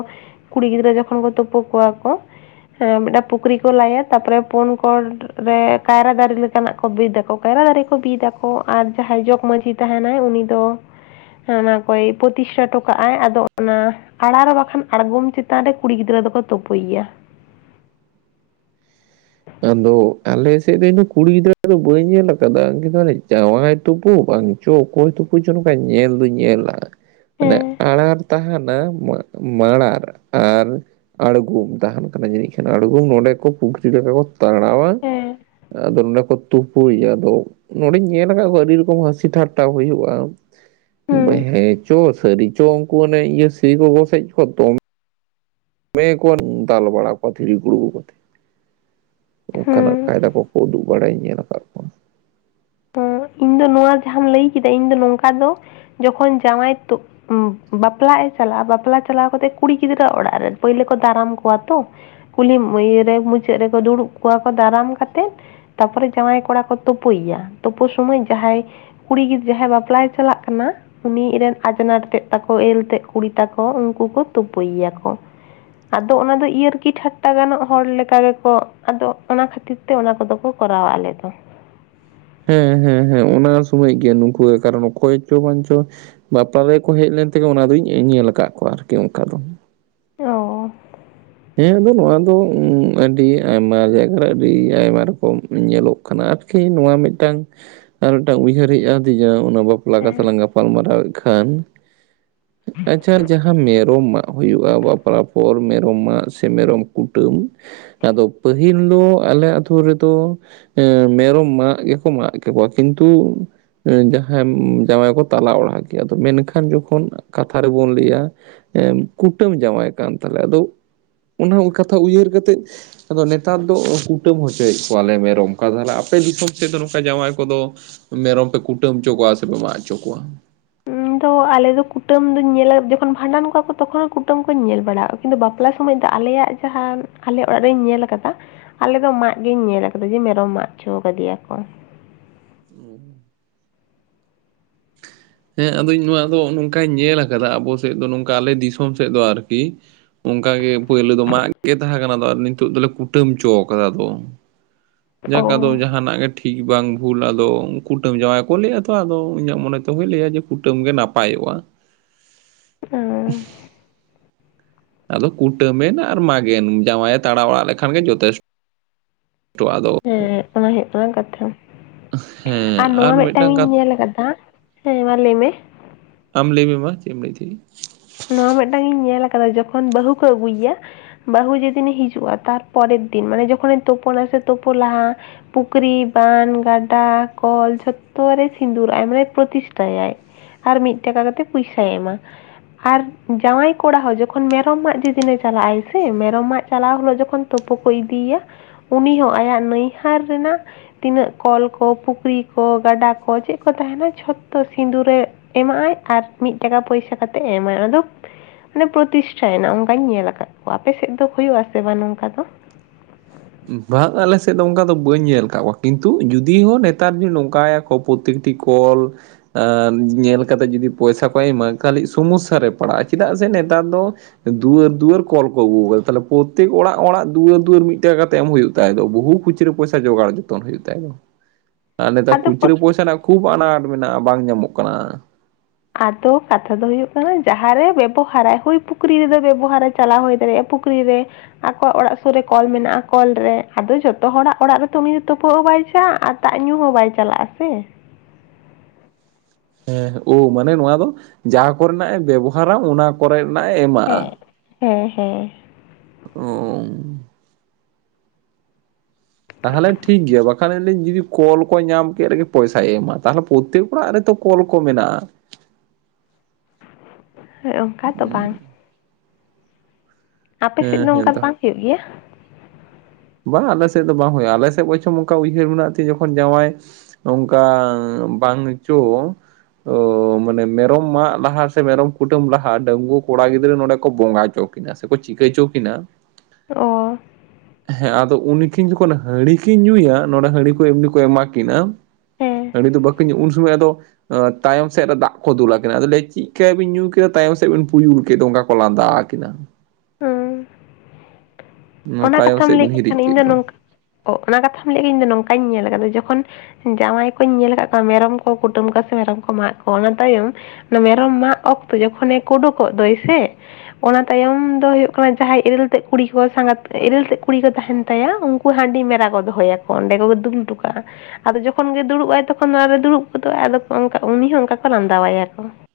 ᱠᱩᱲᱤ ᱜᱤᱫᱽᱨᱟᱹ ᱡᱚᱠᱷᱚᱱ ᱠᱚ ᱛᱳᱯᱳ ᱠᱚᱣᱟ ᱠᱚ ᱦᱮᱸ ᱢᱮᱜᱴᱟᱜ ᱯᱩᱠᱷᱨᱤ ᱠᱚ ᱞᱟᱭᱟ ᱛᱟᱯᱚᱨᱮ ᱯᱳᱱ ᱠᱚᱲ ᱨᱮ ᱠᱟᱭᱨᱟ ᱫᱟᱨᱤ ᱞᱮᱠᱟᱱᱟᱜ ᱠᱚ ᱵᱤᱫᱟᱠᱚ ᱠᱟᱭᱨᱟ ᱫᱟᱨᱮ ᱠᱚ ᱵᱤᱫᱟᱠᱚ ᱟᱨ ᱡᱟᱦᱟᱸᱭ ᱡᱚᱜᱽ ᱢᱟᱺᱡᱷᱤ ᱛᱟᱦᱮᱱᱟᱭ ᱩᱱᱤ ᱫᱚ ᱦᱮᱸ ᱚᱱᱟ ᱠᱚᱭ ᱯᱚᱛᱤᱥᱴᱷᱟ ᱴᱚ ᱠᱟᱜ ᱟᱭ ᱟᱫᱚ ᱚᱱᱟ ᱟᱲᱟᱨ ᱵᱟᱠᱷᱟᱱ ᱟᱲᱜᱚᱢ ᱪᱮᱛᱟᱱ ᱨᱮ ᱠᱩᱲᱤ ᱜᱤᱫᱽᱨᱟᱹ ᱫᱚᱠᱚ ᱛᱳᱯᱳᱭ ᱭᱟ᱾ ᱟᱫᱚ ᱟᱞᱮ ᱥᱮᱜ ᱨᱮᱱ ᱦᱚᱸ ᱠᱩᱲᱤ ᱜᱤᱫᱽᱨᱟᱹ ᱫᱚ ᱵᱟᱹᱧ ᱧᱮᱞ ᱠᱟᱫᱟ ᱠᱤᱱᱛᱩ ᱚᱱᱮ ᱡᱟᱶᱟᱭ ᱛᱩᱯᱩ ᱵᱟᱝ ᱪᱚ ᱚᱠᱚᱭ ᱛᱩᱯᱩ ᱪᱚ ᱱᱚᱝᱠᱟᱧ ᱧᱮᱞ ᱫᱩᱧ ᱧᱮᱞᱜ-ᱟ ᱢᱟᱱᱮ ᱦᱮᱸ ᱟᱸᱲᱟᱨ ᱛᱟᱦᱮᱱᱟ ᱢᱟ ᱢᱟᱸᱲᱟᱨ ᱟᱨ ᱟᱲᱜᱳᱢ ᱛᱟᱦᱮᱱ ᱠᱟᱱᱟ ᱡᱟᱹᱱᱤᱡ ᱠᱷᱟᱱ ᱟᱲᱜᱳᱢ ᱱᱚᱸᱰᱮ ᱠᱚ ᱯᱩᱠᱷᱨᱤ ᱞᱮᱠᱟ ᱠᱚ ᱛᱟᱲᱟᱣ-ᱟ ᱦᱮᱸ ᱟᱫᱚ ᱱᱚᱸᱰᱮ ᱠᱚ ᱛᱩᱯᱩᱭᱟᱫᱚ ᱱᱚᱰᱮᱧ ᱧᱮᱞ ᱟᱠᱟᱜ ᱠᱚᱣᱟ ᱟᱹᱰᱤ ᱨᱚᱠᱚᱢ ᱦᱟᱹᱥᱤ ᱴᱷᱟᱴᱴᱟ ᱦᱩᱭᱩᱜ-ᱟ, ᱦᱩᱸ ᱵᱟᱹᱧ ᱦᱮᱸ ᱪᱚ ᱥᱟᱹᱨᱤ ᱪᱚ ᱩᱝᱠᱩ ᱚᱱᱮ ᱤᱭᱟᱹ ᱥᱤ ᱠᱚ ᱜᱚᱥᱮᱪ ᱠᱚᱣᱟ ᱛᱚ ᱢᱮ ᱠᱚ ᱫᱟᱞ ᱵᱟᱲᱟ ᱠᱚᱣᱟ ᱫᱷᱤᱨᱤ ᱜᱩᱲᱜᱩ ᱠᱚᱛᱮ ᱚᱝᱠᱟᱱᱟᱜ ᱦᱩᱸ ᱠᱟᱭᱫᱟ ᱠᱚᱠᱚ ᱩᱫᱩᱜ ᱵᱟᱲᱟᱧ ᱧᱮᱞ ᱠᱟᱫ ᱠᱚᱣᱟ᱾ ᱚᱸ ᱤᱧ ᱫᱚ ᱱᱚᱣᱟ ᱡᱟᱦᱟᱸᱢ ᱞᱟᱹᱭ ᱠᱮᱫᱟ ᱤᱧ ᱫᱚ ᱱᱚᱝᱠᱟ ᱫᱚ ᱡᱚᱠᱷᱚᱱ ᱡᱟᱶᱟᱭ ᱛᱳ ᱩ ᱵᱟᱯᱞᱟᱜ ᱮ ᱪᱟᱞᱟᱜ-ᱟ ᱵᱟᱯᱞᱟ ᱪᱟᱞᱟᱣ ᱠᱟᱛᱮᱜ ᱠᱩᱲᱤ ᱜᱤᱫᱽᱨᱟᱹ ᱚᱲᱟᱜ ᱨᱮ ᱯᱟᱹᱭᱞᱟᱹ ᱠᱚ ᱫᱟᱨᱟᱢ ᱠᱚᱣᱟ ᱛᱚ, ᱠᱩᱞᱦᱤ ᱢᱟᱹᱭᱟᱹ ᱨᱮ ᱢᱩᱪᱟᱹᱜ ᱨᱮᱠᱚ ᱫᱩᱲᱩᱵ ᱠᱚᱣᱟ ᱠᱚ ᱫᱟᱨᱟᱢ ᱠᱟᱛᱮᱫ ᱛᱟᱯᱚᱨᱮ ᱡᱟᱸᱶᱟᱭ ᱠᱚᱲᱟ ᱠᱚ ᱛᱳᱯᱳᱭ ᱭᱟ ᱛᱳᱯᱳ ᱥᱚᱢᱚᱭ ᱡᱟᱦᱟᱸᱭ ᱠᱩᱲᱤ ᱜᱤᱫ ᱡᱟᱦᱟᱸᱭ ᱵᱟᱯᱞᱟᱭ ᱪᱟᱞᱟᱜ ᱠᱟᱱᱟ, ᱩᱱᱤ ᱨᱮᱱ ᱟᱡᱱᱟᱨ ᱛᱮᱫ ᱛᱟᱠᱚ ᱮᱨᱮᱞ ᱛᱮᱫ ᱠᱩᱲᱤ ᱛᱟᱠᱚ ᱩᱝᱠᱩ ᱠᱚ ᱛᱳᱯᱳᱭ ᱭᱟᱠᱚ᱾ ᱟᱫᱚ ᱚᱱᱟ ᱫᱚ ᱤᱭᱟᱹᱨᱠᱤ ᱴᱷᱟᱴᱴᱟ ᱜᱟᱱᱚᱜ ᱦᱚᱲ ᱞᱮᱠᱟ ᱜᱮᱠᱚ ᱟᱫᱚ ᱚᱱᱟ ᱠᱷᱟᱹᱛᱤ ᱛᱮ ᱚᱱᱟ ᱠᱚᱫᱚ ᱠᱚ ᱠᱚᱨᱟᱣᱟ ᱟᱞᱮ ᱫᱚ᱾ ᱦᱮᱸ ᱦᱮᱸ ᱦᱮᱸ ᱚᱱᱟ ᱥᱩᱢᱚᱭ ᱜᱮ ᱱᱩᱠᱩ ᱜᱮ ᱠᱟᱨᱚᱱ ᱚᱠᱚᱭ ᱪᱚ ᱵᱟᱧᱪᱚ ᱵᱟᱯᱞᱟ ᱨᱮ ᱠᱚ ᱦᱮᱡ ᱞᱮᱱ ᱛᱮᱜᱮ ᱚᱱᱟ ᱫᱩᱧ ᱤᱧ ᱧᱮᱞ ᱠᱟᱜ ᱠᱚᱣᱟ ᱟᱨᱠᱤ ᱚᱝᱠᱟ ᱫᱚ᱾ ᱚᱸ ᱦᱮᱸ ᱟᱫᱚ ᱱᱚᱣᱟ ᱫᱚ ᱟᱹᱰᱤ ᱟᱭᱢᱟ ᱡᱟᱭᱜᱟ ᱨᱮ ᱟᱹᱰᱤ ᱟᱭᱢᱟ ᱨᱚᱠᱚᱢ ᱧᱮᱞᱚᱜ ᱠᱟᱱᱟ ᱟᱨᱠᱤ ᱱᱚᱣᱟ ᱢᱤᱜᱴᱟᱝ ᱟᱨ ᱢᱤᱜᱴᱟᱝ ᱩᱭᱦᱟᱹᱨ ᱦᱮᱡ ᱟᱹᱫᱤᱧᱟ ᱚᱱᱟ ᱵᱟᱯᱞᱟ ᱦᱮᱸ ᱠᱟᱛᱷᱟ ᱞᱟᱝ ᱜᱟᱯᱟ ᱯᱟᱞᱢᱟᱨᱟᱣᱮᱜ ᱠᱷᱟᱱ, ᱟᱪᱪᱷᱟ ᱡᱟᱦᱟᱸ ᱢᱮᱨᱚᱢ ᱢᱟᱜ ᱦᱩᱭᱩᱜ-ᱟ ᱵᱟᱯᱞᱟ ᱯᱚᱨ ᱢᱮᱨᱚᱢ ᱢᱟᱜ ᱥᱮ ᱢᱮᱨᱚᱢ ᱠᱩᱴᱟᱹᱢ ᱟᱫᱚ ᱯᱟᱹᱦᱤᱞ ᱫᱚ ᱟᱞᱮ ᱟᱛᱩ ᱨᱮᱫᱚ ᱮᱸ ᱢᱮᱨᱚᱢ ᱢᱟᱜ ᱜᱮᱠᱚ ᱢᱟᱜ ᱠᱮᱠᱚᱣᱟ ᱠᱤᱱᱛᱩ ᱮᱸ ᱡᱟᱦᱟᱸᱢ ᱡᱟᱶᱟᱭ ᱠᱚ ᱛᱟᱞᱟ ᱚᱲᱟᱜ ᱠᱮᱭᱟ ᱛᱚ ᱢᱮᱱᱠᱷᱟᱱ ᱡᱚᱠᱷᱚᱱ ᱠᱟᱛᱷᱟ ᱨᱮ ᱵᱚᱱ ᱞᱟᱹᱭᱟ ᱮᱢ ᱠᱩᱴᱟᱹᱢ ᱡᱟᱶᱟᱭ ᱠᱟᱱ ᱛᱟᱞᱮᱭᱟ ᱟᱫᱚ ᱚᱱᱟ ᱩ ᱠᱟᱛᱷᱟ ᱩᱭᱦᱟᱹᱨ ᱠᱟᱛᱮᱫ ᱟᱫᱚ ᱱᱮᱛᱟᱨ ᱫᱚ ᱠᱩᱴᱟᱹᱢ ᱦᱚᱪᱚᱭᱮᱜ ᱠᱚᱣᱟᱞᱮ ᱢᱮᱨᱚᱢ ᱠᱟ ᱛᱟᱦᱞᱮ ᱟᱯᱮ ᱫᱤᱥᱚᱢ ᱥᱮᱫ ᱫᱚ ᱱᱚᱠᱟ ᱡᱟᱶᱟᱭ ᱠᱚᱫᱚ ᱢᱮᱨᱚᱢ ᱯᱮ ᱠᱩᱴᱟᱹᱢ ᱪᱚ ᱠᱚᱣᱟ ᱥᱮᱯᱮ ᱢᱟᱜ ᱪᱚ ᱠᱚᱣᱟ? ᱤᱧ ᱫᱚ ᱟᱞᱮ ᱫᱚ ᱠᱩᱴᱟᱹᱢ ᱫᱩᱧ ᱧᱮᱞᱮᱫ ᱡᱚᱠᱷᱚᱱ ᱵᱷᱟᱸᱰᱟᱱ ᱠᱚᱣᱟ ᱠᱚ ᱛᱚᱠᱷᱚᱱ ᱠᱩᱴᱟᱹᱢ ᱠᱚᱧ ᱧᱮᱞ ᱵᱟᱲᱟ ᱠᱤᱱᱛᱩ ᱵᱟᱯᱞᱟ ᱥᱚᱢᱚᱭ ᱫᱚ ᱟᱞᱮᱭᱟᱜ- ᱡᱟᱦᱟᱸ ᱟᱞᱮ ᱚᱲᱟᱜ ᱨᱤᱧ ᱧᱮᱞ ᱠᱟᱫᱟ, ᱟᱞᱮ ᱫᱚ ᱢᱟᱜ ᱜᱮᱧ ᱧᱮᱞ ᱠᱟᱫᱟ ᱡᱮ ᱢᱮᱨᱚᱢ ᱢᱟᱜ ᱪᱚ ᱠᱟᱫᱮᱭᱟ ᱠᱚ᱾ [inaudible] [inaudible] ᱦᱮᱸ ᱟᱫᱩᱧ ᱱᱚᱣᱟ ᱫᱚ ᱱᱚᱝᱠᱟᱧ ᱧᱮᱞ ᱠᱟᱫᱟ ᱟᱵᱚ ᱥᱮᱫ ᱫᱚ ᱱᱚᱝᱠᱟ ᱟᱞᱮ ᱫᱤᱥᱚᱢ ᱥᱮᱫ ᱫᱚ ᱟᱨᱠᱤ ᱚᱝᱠᱟ ᱜᱮ ᱯᱳᱭᱞᱳ ᱫᱚ ᱢᱟᱜᱽ ᱜᱮ ᱛᱟᱦᱮᱸ ᱠᱟᱱᱟ ᱟᱫᱚ ᱱᱤᱛᱳᱜ ᱫᱚᱞᱮ ᱠᱩᱴᱟᱹᱢ ᱪᱚ ᱣᱟᱠᱟᱫᱟ ᱟᱫᱚ᱾ ᱚ ᱡᱟᱠ ᱟᱫᱚ ᱡᱟᱦᱟᱱᱟᱜ ᱜᱮ ᱴᱷᱤ ᱴᱷᱤᱠ ᱵᱟᱝ ᱵᱷᱩᱞ ᱟᱫᱚ ᱠᱩᱴᱟᱹᱢ ᱡᱟᱶᱟᱭ ᱠᱚ ᱞᱟᱹᱭᱟ ᱛᱚ ᱟᱫᱚ ᱤᱧᱟᱹᱜ ᱢᱚᱱᱮ ᱛᱮ ᱦᱩᱭ ᱞᱟᱹᱭᱟ ᱡᱮ ᱠᱩᱴᱟᱹᱢ ᱜᱮ ᱱᱟᱯᱟᱭᱚᱜ-ᱟ᱾ ᱚᱸ ᱟᱫᱚ ᱠᱩᱴᱟᱹᱢᱮᱱ ᱟᱨ ᱢᱟᱜᱮᱱ ᱡᱟᱶᱟᱭᱮ ᱛᱟᱲᱟ ᱚᱲᱟᱜ ᱞᱮᱠᱷᱟᱱ ᱜᱮ ᱡᱚᱛᱮᱥᱴᱚ ᱟᱫᱚ, ᱦᱮᱸ ᱚᱱᱟ ᱦᱩᱭᱩᱜ ᱠᱟᱱᱟ ᱠᱟᱛᱷᱟ᱾ ᱦᱮᱸ ᱟᱨ ᱱᱚᱣᱟ ᱢᱤᱫ ᱴᱟᱝ ᱢᱤᱫᱴᱟᱝ ᱤᱧ ᱠᱟᱛᱷᱟ ᱧᱮᱞ ᱟᱠᱟᱫᱟ ᱦᱮᱸ ᱢᱟ ᱞᱟᱹᱭ ᱢᱮ᱾ ᱟᱢ ᱞᱟᱹᱭ ᱢᱮ ᱢᱟ ᱪᱮ ᱮᱢ ᱞᱟᱹᱭᱮ ᱛᱟᱸᱦᱮ᱾ ᱱᱚᱣᱟ ᱢᱤᱫ ᱴᱟᱝ ᱤᱧ ᱧᱮᱞ ᱟᱠᱟᱫᱟ, ᱡᱚᱠᱷᱚᱱ ᱵᱟᱹᱦᱩ ᱠᱚ ᱟᱹᱜᱩᱭᱮᱭᱟ᱾ ᱵᱟᱹᱦᱩ ᱡᱮᱫᱤᱱᱮ ᱦᱤᱡᱩᱜᱼᱟ ᱛᱟᱨᱯᱚᱨᱮᱨ ᱫᱤᱱ ᱢᱟᱱᱮ ᱡᱚᱠᱷᱚᱱᱮ ᱛᱳᱯᱳᱱᱟ ᱥᱮ ᱛᱳᱯᱳ ᱞᱟᱦᱟ᱾ ᱯᱩᱠᱷᱨᱤ ᱵᱟᱸᱫᱷ ᱜᱟᱰᱟ ᱠᱚᱞ ᱡᱷᱚᱛᱚ ᱨᱮ ᱥᱤᱫᱩᱨᱟᱜᱼᱟᱭ ᱢᱟᱱᱮ ᱯᱨᱚᱛᱤᱥᱴᱷᱟᱭᱟᱭ᱾ ᱟᱨ ᱢᱤᱫ ᱴᱟᱠᱟ ᱠᱟᱛᱮᱫ ᱯᱩᱭᱥᱟᱭ ᱮᱢᱟ᱾ ᱟᱨ ᱡᱟᱶᱟᱭ ᱠᱚᱲᱟ ᱦᱚᱸ ᱡᱚᱠᱷᱚᱱ ᱢᱮᱨᱚᱢ ᱢᱟᱜ ᱡᱮ ᱫᱤᱱᱮ ᱪᱟᱞᱟᱜᱼᱟᱭ ᱥᱮ ᱢᱮᱨᱚᱢ ᱢᱟᱜ ᱪᱟᱞᱟᱣ ᱦᱤᱞᱳᱜ ᱡᱚᱠᱷᱚᱱ ᱛᱳᱯᱳ ᱠᱚ ᱤᱫᱤᱭᱮᱭᱟ ᱩᱱᱤ ᱦᱚᱸ ᱟᱭᱟᱜ ᱱᱟᱹᱭᱦᱟᱨ ᱨᱮᱱᱟᱜ ᱛᱤᱱᱟᱹᱜ ᱠᱚᱞ ᱠᱚ ᱯᱩᱠᱷᱨᱤ ᱠᱚ ᱜᱟᱰᱟ ᱠᱚ ᱪᱮᱫ ᱠᱚ ᱛᱟᱦᱮᱱᱟ ᱡᱷᱚᱛᱚ ᱥᱤᱸᱫᱩ ᱨᱮ ᱮᱢᱟᱜ ᱟᱭ ᱟᱨ ᱢᱤᱫ ᱴᱟᱠᱟ ᱯᱚᱭᱥᱟ ᱠᱟᱛᱮᱫ ᱮᱢᱟᱭ ᱟᱫᱚ ᱢᱟᱱᱮ ᱯᱨᱚᱛᱤᱥᱴᱷᱟᱭ ᱮᱱᱟ ᱚᱱᱠᱟᱧ ᱧᱮᱞ ᱟᱠᱟᱫ ᱠᱚᱣᱟ᱾ ᱟᱯᱮ ᱥᱮᱫ ᱫᱚ ᱦᱩᱭᱩᱜ ᱟᱥᱮ ᱵᱟᱝ ᱱᱚᱝᱠᱟ ᱫᱚ᱾ ᱵᱟᱝ ᱟᱞᱮ ᱥᱮᱫ ᱫᱚ ᱚᱱᱠᱟ ᱫᱚ ᱵᱟᱹᱧ ᱧᱮᱞ ᱟᱠᱟ ᱠᱚᱣᱟ ᱠᱤᱱᱛᱩ ᱡᱩᱫᱤ ᱦᱚᱸ ᱱᱮᱛᱟᱨ [inaudible] ᱱᱚᱝᱠᱟᱭᱟ ᱠᱚ᱾ ᱯᱨᱚᱛᱮᱠᱴᱤ ᱠᱚᱞ ᱟᱸ ᱧᱮᱞ ᱠᱟᱛᱮᱫ ᱡᱩᱫᱤ ᱯᱚᱭᱥᱟ ᱠᱚᱭ ᱮᱢᱟ ᱠᱷᱟᱹᱞᱤ ᱥᱚᱢᱚᱥᱥᱟ ᱨᱮ ᱯᱟᱲᱟᱜᱼᱟ ᱪᱮᱫᱟᱜ ᱥᱮ ᱱᱮᱛᱟᱨ ᱫᱚ᱾ ᱫᱩᱣᱟᱹᱨ ᱫᱩᱣᱟᱹᱨ ᱠᱚᱞ ᱠᱚ ᱟᱹᱜᱩ ᱟᱠᱟᱫᱟ ᱛᱟᱦᱞᱮ ᱯᱚᱛᱛᱮᱠ ᱚᱲᱟᱜ ᱚᱲᱟᱜ ᱫᱩᱣᱟᱹᱨ ᱫᱩᱣᱟᱹᱨ ᱢᱤᱫ ᱴᱟᱠᱟ ᱠᱟᱛᱮ ᱮᱢ ᱦᱩᱭᱩᱜ ᱛᱟᱭ ᱫᱚ, ᱵᱩᱦᱩ ᱠᱷᱩᱪᱨᱟᱹ ᱯᱚᱭᱥᱟ ᱡᱚᱜᱟᱲ ᱡᱚᱛᱚᱱ ᱦᱩᱭᱩᱜ ᱛᱟᱭ ᱫᱚ ᱟᱨ ᱱᱮᱛᱟᱨ ᱟᱫᱚ ᱠᱷᱩᱪᱨᱟᱹ ᱯᱚᱭᱥᱟ ᱨᱮᱱᱟᱜ ᱠᱷᱩᱵ ᱟᱱᱟᱴ ᱢᱮᱱᱟᱜᱼᱟ ᱵᱟᱝ ᱧᱟᱢᱚᱜ ᱠᱟᱱᱟ᱾ ᱟᱫᱚ ᱠᱟᱛᱷᱟ ᱫᱚ ᱦᱩᱭᱩᱜ ᱠᱟᱱᱟ ᱡᱟᱸᱦᱟᱸ ᱨᱮ ᱵᱮᱵᱚᱦᱟᱨᱟᱭ ᱦᱩᱭ ᱯᱩᱠᱷᱨᱤ ᱨᱮᱫᱚ ᱵᱮᱵᱚᱦᱟᱨᱟ ᱪᱟᱞᱟᱣ ᱦᱚᱭ ᱫᱟᱲᱮᱜᱼᱟ᱾ ᱯᱩᱠᱷᱨᱤ ᱨᱮ᱾ ᱟᱠᱚᱣᱟᱜ ᱚᱲᱟᱜ ᱥᱩᱨ ᱨᱮ ᱠᱚᱞ ᱢᱮᱱᱟᱜᱼᱟ ᱠᱚᱞ ᱨᱮ ᱟᱫᱚ ᱡᱚᱛᱚ ᱦᱚᱲᱟᱜ ᱚᱲᱟᱜ ᱨᱮᱛᱚ ᱩᱱᱤ ᱫᱚ ᱛᱩᱯᱩᱜ ᱦᱚᱸ ᱵᱟᱭ ᱪᱟᱜᱼᱟ ᱟᱨ ᱫᱟᱜ ᱧᱩ ᱦᱚᱸ ᱵᱟᱭ ᱪᱟᱞᱟᱜᱼᱟ ᱥᱮ, ᱦᱮᱸ ᱳ ᱢᱟᱱᱮ ᱱᱚᱣᱟ ᱫᱚ ᱡᱟ ᱠᱚᱨᱮᱱᱟᱜ ᱮ ᱵᱮᱵᱚᱦᱟᱨᱟ ᱚᱱᱟ ᱠᱚᱨᱮᱱᱟᱜ ᱮ ᱮᱢᱟᱜᱼᱟ᱾ ᱦᱮᱸ ᱦᱮᱸ ᱦᱮᱸ᱾ ᱚ ᱛᱟᱦᱞᱮ ᱴᱷᱤᱠ ᱜᱮᱭᱟ, ᱵᱟᱠᱷᱟᱱ ᱤᱧ ᱡᱩᱫᱤ ᱠᱚᱞ ᱠᱚᱭ ᱧᱟᱢ ᱠᱮᱫ ᱨᱮᱜᱮ ᱯᱚᱭᱥᱟᱭ ᱮᱢᱟ ᱛᱟᱦᱚ ᱯᱚᱛᱛᱮᱠ ᱚᱲᱟᱜ ᱨᱮᱛᱚ ᱠᱚᱞ ᱠᱚ ᱢᱮᱱᱟᱜᱼᱟ᱾ ᱦᱮᱸ ᱚᱱᱠᱟ ᱫᱚ ᱵᱟᱝ᱾ ᱟᱯᱮ ᱥᱮᱫ ᱦᱮᱸ ᱫᱚ ᱦᱮᱸ ᱚᱱᱠᱟ ᱫᱚ ᱛᱚ ᱵᱟᱝ ᱦᱩᱭᱩᱜ ᱜᱮᱭᱟ? ᱵᱟᱝ ᱟᱞᱮ ᱥᱮᱫ ᱫᱚ ᱵᱟᱝ ᱦᱩᱭᱩᱜᱼᱟ, ᱟᱞᱮ ᱥᱮᱫ ᱵᱚᱪᱷᱚᱢ ᱱᱚᱝᱠᱟ ᱩᱭᱦᱟᱹᱨ ᱢᱮᱱᱟᱜ ᱛᱮ ᱡᱚᱠᱷᱚᱱ ᱡᱟᱶᱟᱭ ᱱᱚᱝᱠᱟ ᱵᱟᱝ ᱪᱳ ᱛᱳ ᱢᱟᱱᱮ ᱢᱮᱨᱚᱢ ᱢᱟᱜ ᱞᱟᱦᱟ ᱥᱮ ᱢᱮᱨᱚᱢ ᱠᱩᱴᱟᱹᱢ ᱞᱟᱦᱟ ᱰᱟᱸᱜᱩᱣᱟᱹ ᱠᱚᱲᱟ ᱜᱤᱫᱽᱨᱟᱹ ᱱᱚᱰᱮ ᱠᱚ ᱵᱚᱸᱜᱟ ᱚᱪᱚ ᱠᱤ ᱥᱮᱠᱚ ᱪᱤᱠᱷᱟᱹᱭ ᱪᱚ ᱠᱤᱱᱟ᱾ ᱚ ᱦᱮᱸ ᱟᱫᱚ ᱩᱱᱠᱤᱱ ᱡᱚᱠᱷᱚᱱ ᱦᱟᱺᱲᱤ ᱠᱤᱱ ᱧᱩᱭᱟ ᱱᱚᱰᱮ ᱦᱟᱺᱲᱤ ᱠᱚ ᱮᱢᱱᱤ ᱠᱚ ᱮᱢᱟ ᱠᱤᱱᱟ᱿ ᱦᱮᱸ ᱦᱟᱺᱲᱤ ᱫᱚ ᱵᱟᱠᱤᱱ ᱧᱩᱭᱟ ᱩᱱ ᱥᱚᱢᱚᱭ ᱟᱫᱚ ᱛᱟᱭᱚᱢ ᱥᱮᱫ ᱨᱮ ᱫᱟᱜ ᱠᱚ ᱫᱩᱞᱠᱤᱱᱟ ᱛᱟᱭᱚᱢ ᱥᱮᱫ ᱨᱮ ᱫᱟᱜ ᱠᱚ ᱫᱩᱞᱟ ᱠᱤᱱᱟ, ᱟᱫᱚ ᱞᱟᱹᱭᱼᱟ ᱪᱮᱫ ᱠᱟᱭᱟ ᱵᱤᱱ ᱧᱩ ᱠᱮᱫᱟ ᱛᱟᱭᱚᱢ ᱥᱮᱫ ᱵᱤᱱ ᱯᱩᱭᱩᱞ ᱠᱮᱫ ᱫᱚ ᱚᱱᱠᱟ ᱠᱚ ᱞᱟᱸᱫᱟ ᱟᱠᱤᱱᱟ᱾ ᱦᱩᱸ, ᱚᱱᱟ ᱛᱟᱭᱚᱢ ᱠᱟᱛᱷᱟᱢ ᱥᱮᱫ ᱞᱟᱹᱭ ᱵᱤᱱ ᱠᱮᱫ ᱦᱤᱨᱤᱡ ᱠᱷᱟᱱ ᱤᱧ ᱫᱚ ᱱᱚᱝᱠᱟ ᱚ ᱚᱱᱟ ᱠᱟᱛᱷᱟᱢ ᱞᱟᱹᱭ ᱤᱧᱫᱚ ᱱᱚᱝᱠᱟᱧ ᱧᱮᱞ ᱟᱠᱟᱫᱟ ᱡᱚᱠᱷᱚᱱ ᱡᱟᱶᱟᱭ ᱠᱚᱧ ᱧᱮᱞ ᱟᱠᱟᱫ ᱠᱚᱣᱟ ᱢᱮᱨᱚᱢ ᱠᱚ ᱠᱩᱴᱟᱹᱢ ᱠᱚ ᱥᱮ ᱢᱮᱨᱚᱢ ᱠᱚ ᱢᱟᱜ ᱠᱚᱣᱟ ᱚᱱᱟ ᱛᱟᱭᱚᱢ ᱢᱮᱨᱚᱢ ᱢᱟᱜ ᱚᱠᱛᱚ ᱡᱚᱠᱷᱚᱱᱮ ᱠᱩᱰᱩᱠᱚᱜ ᱫᱚᱭ ᱥᱮ ᱚᱱᱟ ᱛᱟᱭᱚᱢ ᱫᱚ ᱦᱩᱭᱩᱜ ᱠᱟᱱᱟ ᱡᱟᱸᱦᱟᱸᱭ ᱤᱨᱤᱞ ᱛᱮᱫ ᱠᱩᱲᱤ ᱠᱚ ᱥᱟᱸᱜᱟᱛ ᱤᱨᱤᱞ ᱛᱮᱫ ᱠᱩᱲᱤ ᱠᱚ ᱛᱟᱦᱮᱱ ᱛᱟᱭᱟ, ᱩᱱᱠᱩ ᱦᱟᱺᱰᱤ ᱢᱮᱨᱟ ᱠᱚ ᱫᱚᱦᱚᱭ ᱟᱠᱚ᱾ ᱚᱸᱰᱮ ᱠᱚᱜᱮ ᱫᱩᱞ ᱦᱚᱴᱚ ᱠᱟᱜᱼᱟ᱾ ᱟᱫᱚ ᱡᱚᱠᱷᱚᱱ ᱜᱮ ᱫᱩᱲᱩᱵ-ᱟᱭ ᱛᱚᱠᱷᱚᱱ ᱚᱱᱟ ᱨᱮ ᱫᱩᱲᱩᱵ ᱜᱚᱫᱚᱜᱼᱟ ᱟᱫᱚ ᱚᱱ ᱩᱱᱤ ᱦᱚᱸ ᱚᱱᱠᱟ ᱠᱚ ᱞᱟᱸᱫᱟᱣᱟᱭᱟ ᱠᱚ᱾